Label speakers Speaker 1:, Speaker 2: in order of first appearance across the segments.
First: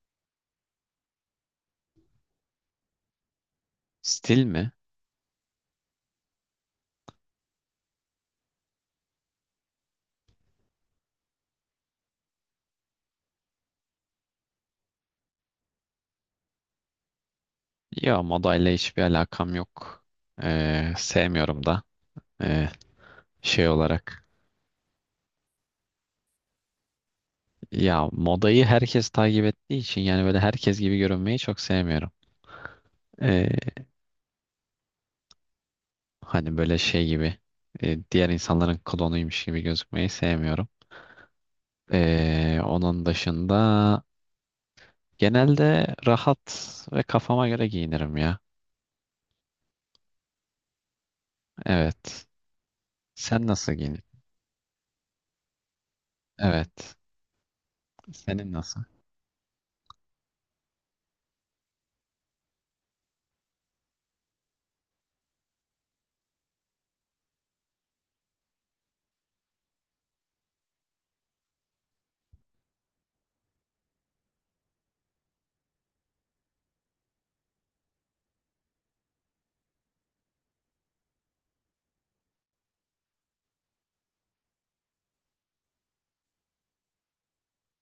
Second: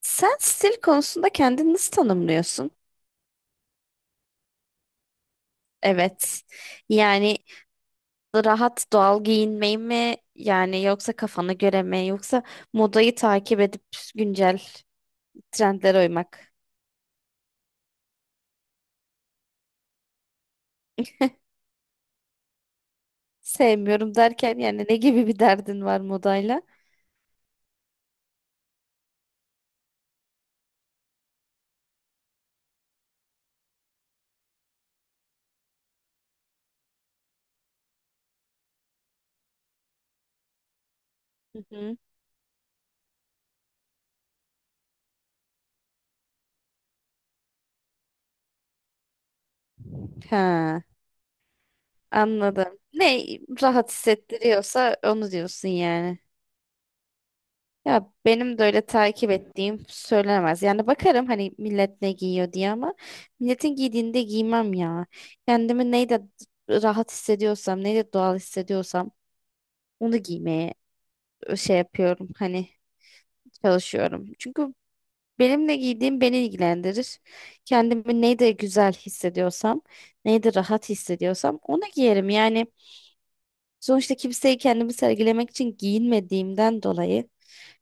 Speaker 1: Sen stil konusunda kendini nasıl tanımlıyorsun?
Speaker 2: Stil mi?
Speaker 1: Evet. Yani Rahat doğal giyinmeyi mi? Yani yoksa kafana göre mi? Yoksa modayı takip edip güncel trendlere uymak?
Speaker 2: Ya modayla hiçbir alakam yok. Sevmiyorum da. Ee, şey
Speaker 1: Sevmiyorum
Speaker 2: olarak.
Speaker 1: derken yani ne gibi bir derdin var modayla?
Speaker 2: Ya modayı herkes takip ettiği için yani böyle herkes gibi görünmeyi çok sevmiyorum. Ee, hani böyle şey gibi diğer insanların klonuymuş gibi gözükmeyi sevmiyorum.
Speaker 1: Hı hı.
Speaker 2: Onun dışında genelde rahat ve kafama göre giyinirim ya.
Speaker 1: Ha,
Speaker 2: Evet.
Speaker 1: anladım. Ne
Speaker 2: Sen nasıl
Speaker 1: rahat
Speaker 2: giyinirsin?
Speaker 1: hissettiriyorsa onu diyorsun yani.
Speaker 2: Evet.
Speaker 1: Ya
Speaker 2: Senin
Speaker 1: benim de
Speaker 2: nasıl?
Speaker 1: öyle takip ettiğim söylenemez. Yani bakarım hani millet ne giyiyor diye ama milletin giydiğinde giymem ya. Kendimi neyle rahat hissediyorsam, neyle doğal hissediyorsam onu giymeye şey yapıyorum. Hani çalışıyorum. Çünkü benim ne giydiğim beni ilgilendirir. Kendimi neyle güzel hissediyorsam, neyle rahat hissediyorsam onu giyerim. Yani sonuçta kimseyi kendimi sergilemek için giyinmediğimden dolayı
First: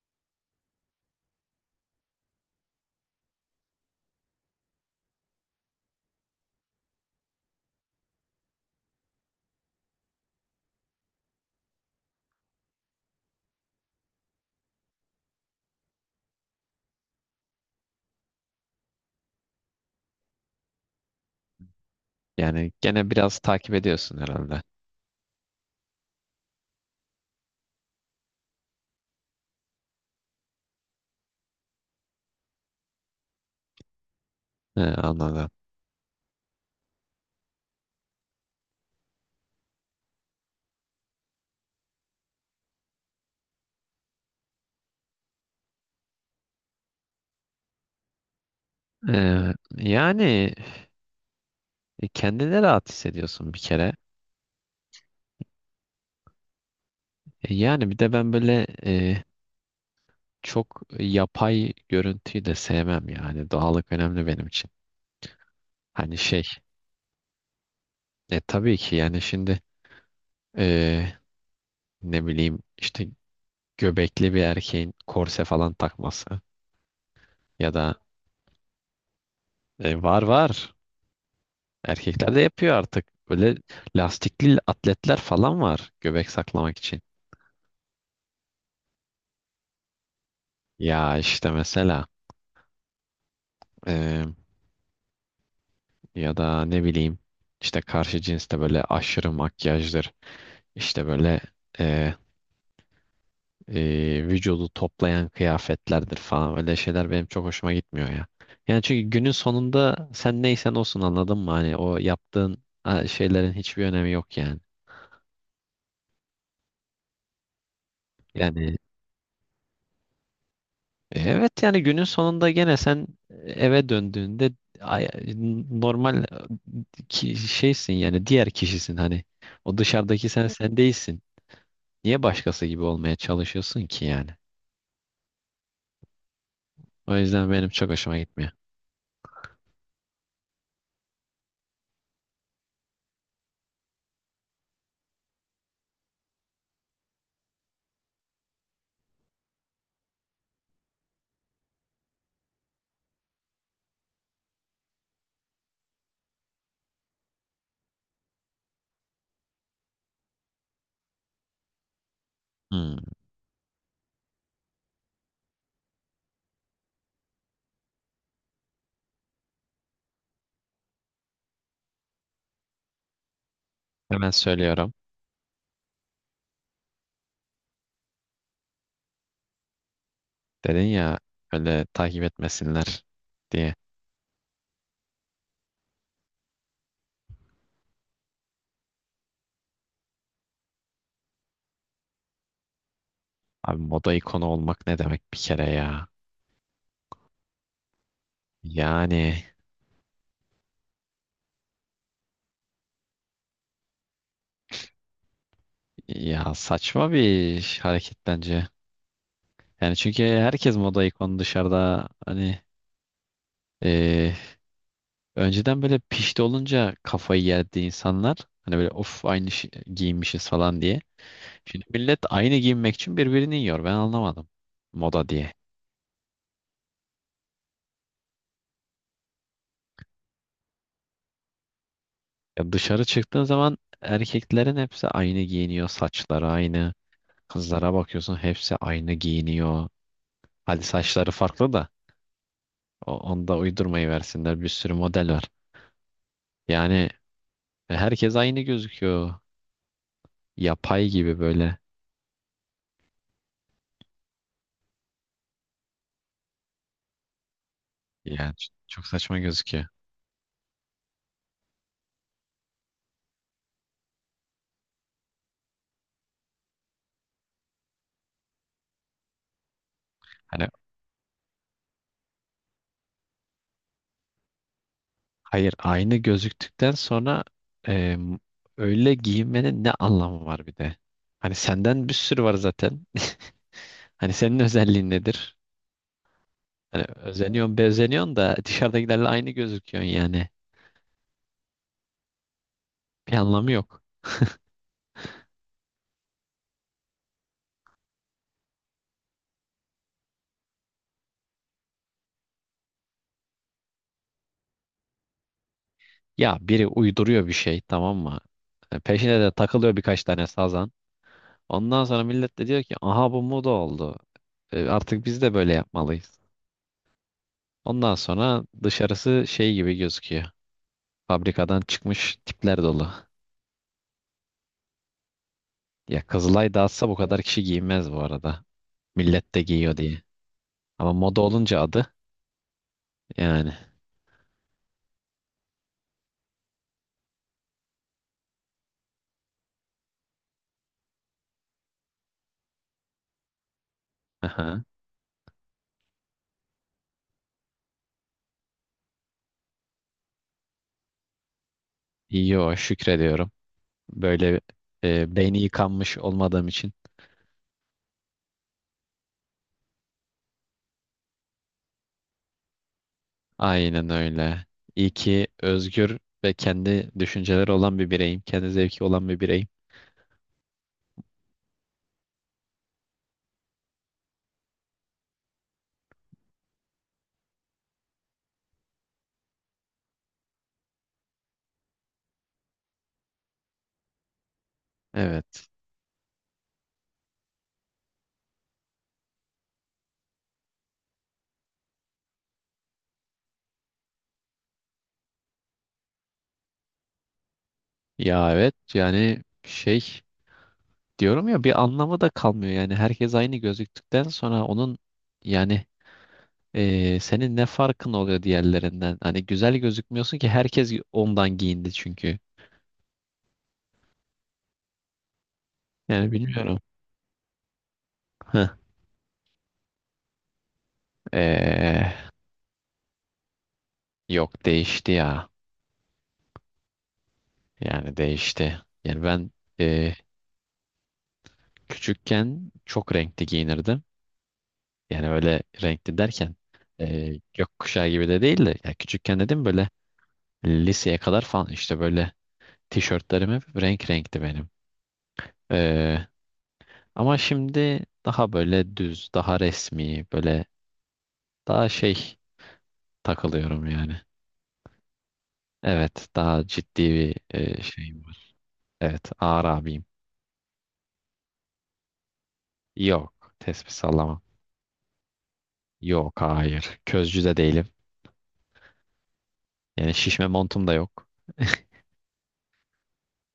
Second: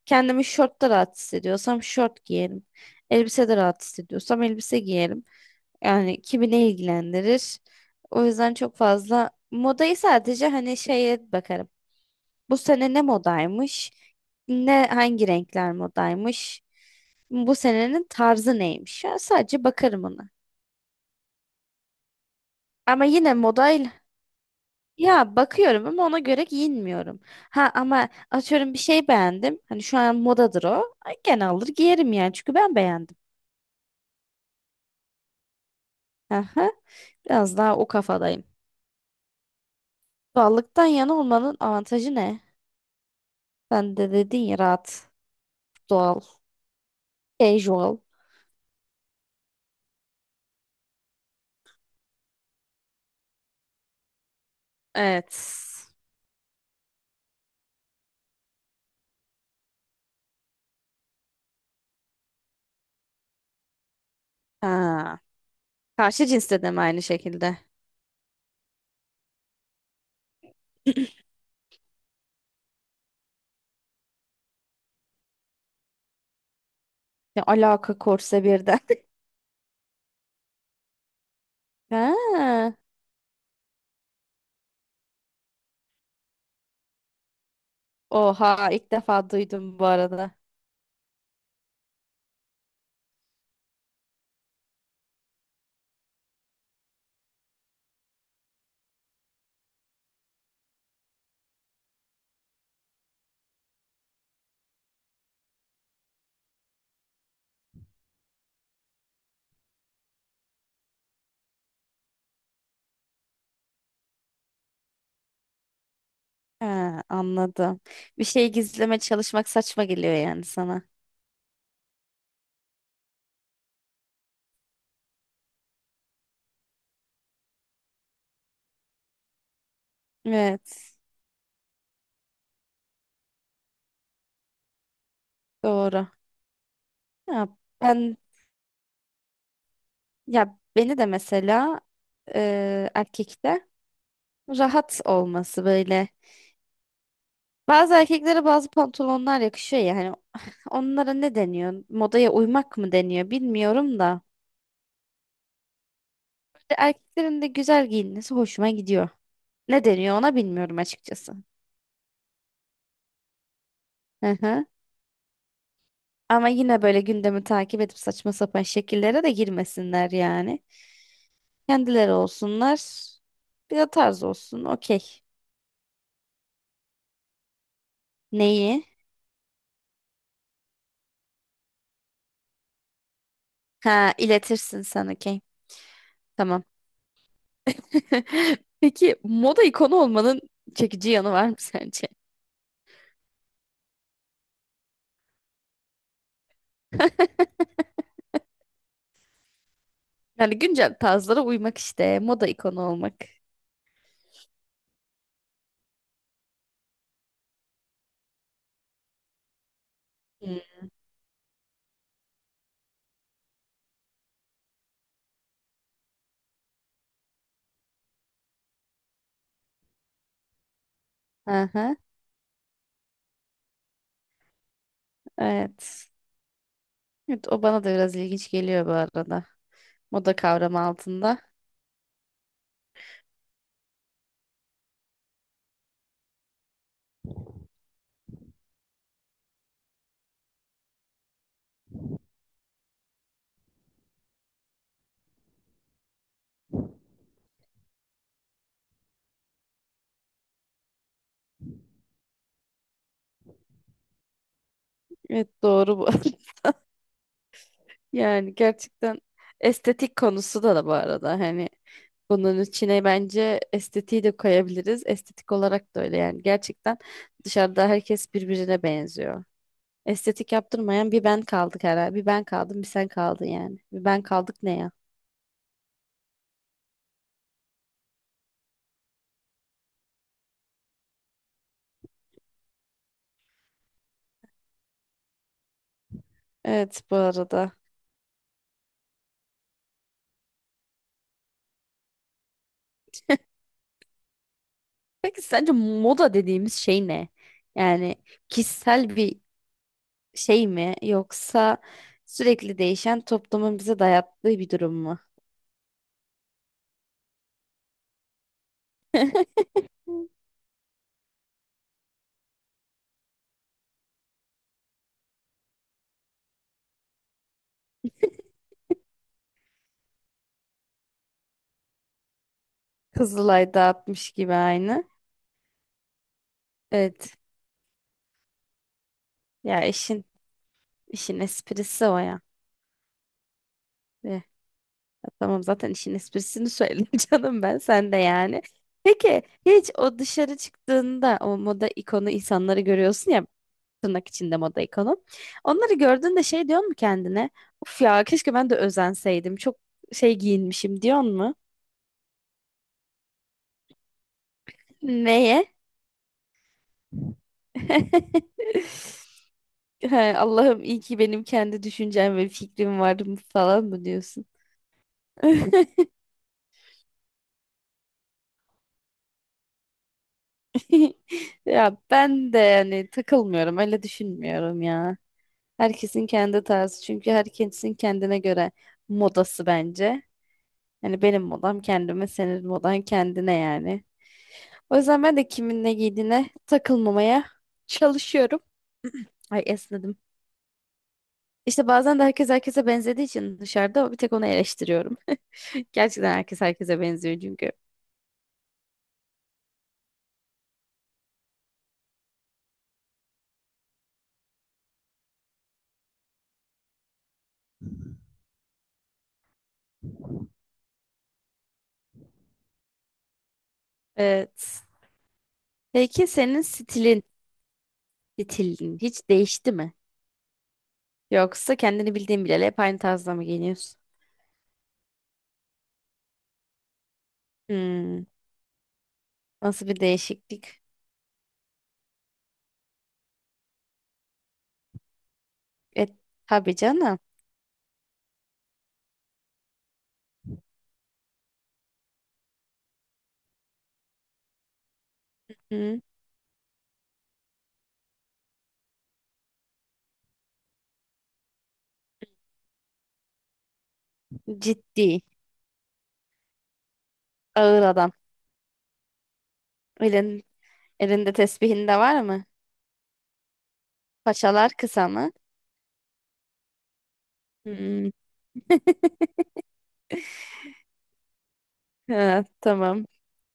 Speaker 1: kendimi şortta rahat hissediyorsam şort giyerim. Elbisede rahat hissediyorsam elbise giyerim. Yani kimi ne ilgilendirir? O yüzden çok fazla modayı sadece hani şeye bakarım. Bu sene ne modaymış? Ne hangi renkler modaymış? Bu senenin tarzı neymiş? Ya sadece bakarım ona.
Speaker 2: Yani
Speaker 1: Ama
Speaker 2: gene
Speaker 1: yine
Speaker 2: biraz takip
Speaker 1: modayla
Speaker 2: ediyorsun herhalde.
Speaker 1: ya bakıyorum ama ona göre giyinmiyorum. Ha ama atıyorum bir şey beğendim. Hani şu an modadır o. Ay, gene alır giyerim yani çünkü ben beğendim.
Speaker 2: He, anladım.
Speaker 1: Aha. Biraz daha o kafadayım. Doğallıktan yana olmanın avantajı ne? Ben de dedin ya rahat, doğal, casual.
Speaker 2: Yani kendine rahat hissediyorsun bir kere.
Speaker 1: Evet.
Speaker 2: E, yani bir de ben böyle çok yapay görüntüyü de sevmem yani. Doğallık önemli benim için.
Speaker 1: Ha.
Speaker 2: Hani
Speaker 1: Karşı
Speaker 2: şey,
Speaker 1: cinste de mi aynı şekilde?
Speaker 2: tabii ki yani şimdi e, ne bileyim işte göbekli bir erkeğin korse falan takması
Speaker 1: Ne
Speaker 2: ya
Speaker 1: alaka
Speaker 2: da
Speaker 1: korse birden.
Speaker 2: var erkekler de yapıyor
Speaker 1: Ha.
Speaker 2: artık. Böyle lastikli atletler falan var göbek saklamak için.
Speaker 1: Oha ilk defa duydum bu arada.
Speaker 2: Ya işte mesela. e, Ya da ne bileyim işte karşı cinste böyle aşırı makyajdır. İşte böyle e, vücudu toplayan kıyafetlerdir falan. Öyle şeyler benim çok hoşuma gitmiyor ya. Yani çünkü günün sonunda sen neysen olsun anladın mı? Hani o yaptığın ha, şeylerin hiçbir önemi yok yani.
Speaker 1: Ha, anladım. Bir şey
Speaker 2: Yani
Speaker 1: gizleme çalışmak saçma geliyor yani sana.
Speaker 2: evet yani günün sonunda gene sen eve döndüğünde ay- normal ki şeysin yani diğer kişisin hani. O dışarıdaki sen
Speaker 1: Evet,
Speaker 2: değilsin. Niye başkası gibi olmaya çalışıyorsun ki yani?
Speaker 1: doğru.
Speaker 2: O
Speaker 1: Ya
Speaker 2: yüzden benim çok
Speaker 1: ben
Speaker 2: hoşuma gitmiyor.
Speaker 1: ya beni de mesela erkekte rahat olması böyle bazı erkeklere bazı pantolonlar yakışıyor ya hani onlara ne deniyor? Modaya uymak mı deniyor bilmiyorum da. Bir de erkeklerin de güzel giyinmesi hoşuma gidiyor. Ne deniyor ona bilmiyorum açıkçası.
Speaker 2: Hmm.
Speaker 1: Hı hı. Ama yine böyle gündemi takip edip saçma sapan şekillere de girmesinler yani. Kendileri olsunlar. Bir de tarz
Speaker 2: Hemen
Speaker 1: olsun.
Speaker 2: söylüyorum.
Speaker 1: Okey. Neyi?
Speaker 2: Dedin ya öyle takip etmesinler diye.
Speaker 1: Ha iletirsin sen okey. Tamam. Peki moda ikonu olmanın çekici yanı var mı sence?
Speaker 2: Abi moda ikonu olmak ne demek bir kere ya? Yani
Speaker 1: Yani güncel tarzlara uymak işte. Moda ikonu olmak.
Speaker 2: ya saçma bir hareket bence. Yani çünkü
Speaker 1: Hmm.
Speaker 2: herkes moda ikonu dışarıda hani. Ee, önceden böyle pişti olunca kafayı yerdi insanlar. Hani böyle of aynı şey, giyinmişiz falan diye. Şimdi
Speaker 1: Aha,
Speaker 2: millet aynı giyinmek için birbirini yiyor. Ben anlamadım. Moda diye.
Speaker 1: evet. Evet, o bana da biraz ilginç geliyor bu arada. Moda kavramı altında.
Speaker 2: Ya dışarı çıktığın zaman erkeklerin hepsi aynı giyiniyor. Saçları aynı. Kızlara bakıyorsun hepsi aynı giyiniyor. Hadi saçları farklı da onu da uydurmayı versinler. Bir sürü model var. Yani herkes aynı gözüküyor. Yapay gibi böyle.
Speaker 1: Evet, doğru bu.
Speaker 2: Yani
Speaker 1: Yani
Speaker 2: çok
Speaker 1: gerçekten
Speaker 2: saçma gözüküyor.
Speaker 1: estetik konusu da da bu arada. Hani bunun içine bence estetiği de koyabiliriz. Estetik olarak da öyle yani. Gerçekten dışarıda herkes birbirine benziyor. Estetik
Speaker 2: Hani
Speaker 1: yaptırmayan bir ben kaldık herhalde. Bir ben kaldım, bir sen kaldın yani. Bir ben kaldık ne ya?
Speaker 2: hayır, aynı gözüktükten sonra em, öyle giyinmenin ne anlamı var bir de? Hani senden bir sürü var zaten. Hani senin özelliğin nedir?
Speaker 1: Evet
Speaker 2: Hani
Speaker 1: bu arada.
Speaker 2: özeniyorsun, bezeniyorsun da dışarıdakilerle aynı gözüküyorsun yani. Bir anlamı yok.
Speaker 1: Peki sence moda dediğimiz şey ne? Yani kişisel bir şey mi yoksa sürekli değişen toplumun bize dayattığı bir durum mu?
Speaker 2: Ya biri uyduruyor bir şey tamam mı? Peşine de takılıyor birkaç tane sazan. Ondan sonra millet de diyor ki aha bu moda oldu. Artık biz de böyle yapmalıyız. Ondan sonra dışarısı şey gibi gözüküyor. Fabrikadan çıkmış tipler dolu.
Speaker 1: Kızılay dağıtmış gibi aynı.
Speaker 2: Ya Kızılay dağıtsa bu
Speaker 1: Evet.
Speaker 2: kadar kişi giymez bu arada. Millet de
Speaker 1: Ya
Speaker 2: giyiyor diye.
Speaker 1: işin
Speaker 2: Ama moda
Speaker 1: işin
Speaker 2: olunca adı
Speaker 1: esprisi o ya.
Speaker 2: yani.
Speaker 1: Eh, ya tamam zaten işin esprisini söyledim canım ben sen de yani. Peki hiç o dışarı çıktığında o moda ikonu insanları görüyorsun ya tırnak içinde moda
Speaker 2: Aha.
Speaker 1: ikonu. Onları gördüğünde şey diyor mu kendine? Uf ya keşke ben de özenseydim. Çok şey giyinmişim diyor mu?
Speaker 2: Yo, şükrediyorum. Böyle beyni
Speaker 1: Neye?
Speaker 2: yıkanmış olmadığım için.
Speaker 1: He, Allah'ım iyi ki benim kendi düşüncem ve fikrim var mı falan mı
Speaker 2: Aynen
Speaker 1: diyorsun?
Speaker 2: öyle. İyi ki özgür ve kendi düşünceleri olan bir bireyim. Kendi zevki olan bir bireyim.
Speaker 1: Ya ben de yani takılmıyorum, öyle düşünmüyorum ya. Herkesin kendi tarzı çünkü herkesin kendine göre modası bence. Yani benim modam kendime, senin modan kendine yani. O yüzden ben de
Speaker 2: Evet.
Speaker 1: kimin ne giydiğine takılmamaya çalışıyorum. Ay esnedim. İşte bazen de herkes herkese benzediği için dışarıda bir tek onu eleştiriyorum. Gerçekten herkes herkese benziyor çünkü.
Speaker 2: Ya evet yani şey diyorum ya bir anlamı da kalmıyor. Yani herkes aynı gözüktükten sonra onun yani senin ne farkın oluyor diğerlerinden? Hani güzel gözükmüyorsun ki herkes ondan giyindi çünkü.
Speaker 1: Evet. Peki
Speaker 2: Yani
Speaker 1: senin
Speaker 2: bilmiyorum.
Speaker 1: stilin,
Speaker 2: Heh.
Speaker 1: stilin hiç değişti mi? Yoksa
Speaker 2: Ee,
Speaker 1: kendini bildiğin bileli hep aynı tarzda mı giyiniyorsun?
Speaker 2: yok değişti ya. Yani
Speaker 1: Hmm,
Speaker 2: değişti. Yani ben
Speaker 1: nasıl bir
Speaker 2: e,
Speaker 1: değişiklik?
Speaker 2: küçükken çok renkli giyinirdim. Yani öyle
Speaker 1: E,
Speaker 2: renkli derken
Speaker 1: tabii canım.
Speaker 2: gökkuşağı gibi de değil de ya küçükken dedim böyle liseye kadar falan işte böyle tişörtlerim hep renk renkti benim.
Speaker 1: Hı,
Speaker 2: Ee, ama şimdi daha böyle düz, daha resmi, böyle daha şey takılıyorum yani.
Speaker 1: ciddi.
Speaker 2: Evet, daha ciddi bir
Speaker 1: Ağır adam.
Speaker 2: şeyim var. Evet, ağır abiyim.
Speaker 1: Öyle elinde tesbihin de var mı?
Speaker 2: Yok, tespih sallamam.
Speaker 1: Paçalar kısa mı?
Speaker 2: Yok, hayır. Közcü de değilim.
Speaker 1: Hmm.
Speaker 2: Yani şişme montum da yok.
Speaker 1: Ha, tamam.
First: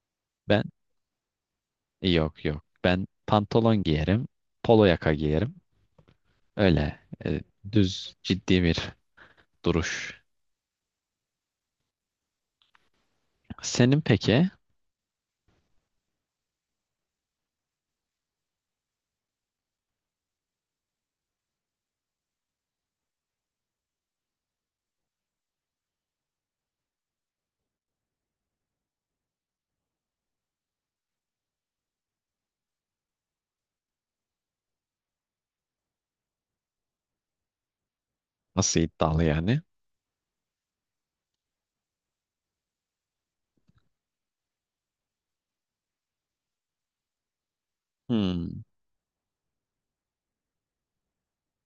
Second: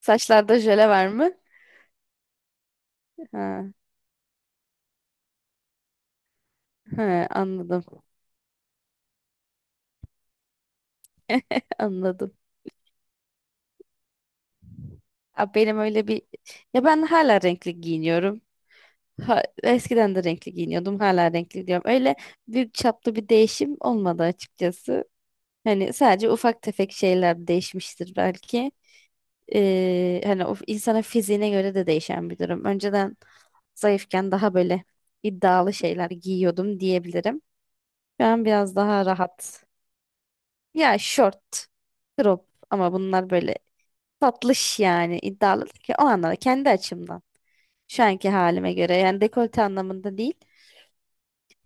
Speaker 1: Saçlarda
Speaker 2: Ben
Speaker 1: jöle var mı?
Speaker 2: yok yok. Ben
Speaker 1: Ha,
Speaker 2: pantolon giyerim, polo yaka giyerim. Öyle
Speaker 1: ha,
Speaker 2: e,
Speaker 1: anladım.
Speaker 2: düz ciddi bir duruş.
Speaker 1: Anladım.
Speaker 2: Senin peki
Speaker 1: Abi benim öyle bir... Ya ben hala renkli giyiniyorum. Ha, eskiden de renkli giyiniyordum. Hala renkli diyorum. Öyle büyük çaplı bir değişim olmadı açıkçası. Hani sadece ufak tefek şeyler değişmiştir belki. Hani o insana fiziğine göre de değişen bir durum. Önceden zayıfken daha böyle iddialı şeyler giyiyordum diyebilirim. Şu an biraz
Speaker 2: nasıl
Speaker 1: daha
Speaker 2: iddialı yani?
Speaker 1: rahat. Ya şort, crop ama bunlar böyle tatlış yani iddialı değil ki o anlamda kendi açımdan. Şu anki
Speaker 2: Hmm.
Speaker 1: halime göre yani dekolte anlamında değil.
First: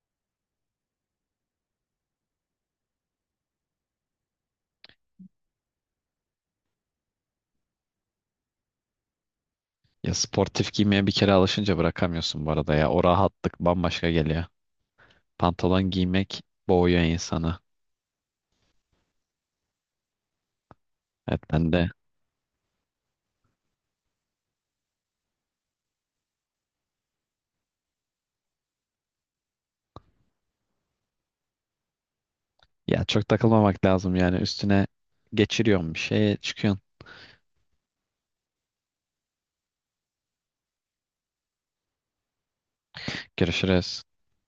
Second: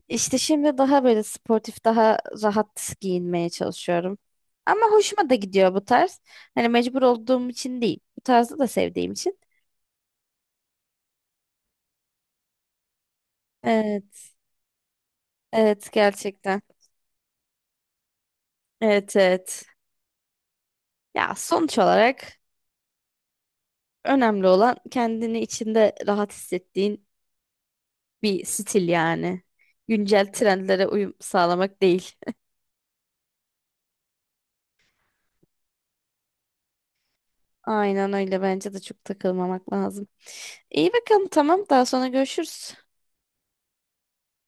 Speaker 1: İşte şimdi daha böyle sportif, daha rahat giyinmeye çalışıyorum. Ama hoşuma da gidiyor bu tarz. Hani mecbur olduğum için değil. Bu tarzı da sevdiğim için.
Speaker 2: Ya sportif giymeye bir kere alışınca bırakamıyorsun bu arada ya. O rahatlık bambaşka geliyor.
Speaker 1: Evet
Speaker 2: Pantolon giymek
Speaker 1: gerçekten.
Speaker 2: boğuyor insanı.
Speaker 1: Evet evet. Ya
Speaker 2: Evet ben
Speaker 1: sonuç
Speaker 2: de.
Speaker 1: olarak önemli olan kendini içinde rahat hissettiğin bir stil yani. Güncel trendlere uyum sağlamak değil.
Speaker 2: Ya çok takılmamak lazım yani üstüne geçiriyorsun bir şeye çıkıyorsun.
Speaker 1: Aynen öyle bence de çok takılmamak lazım. İyi bakalım tamam daha sonra görüşürüz.
Speaker 2: Görüşürüz.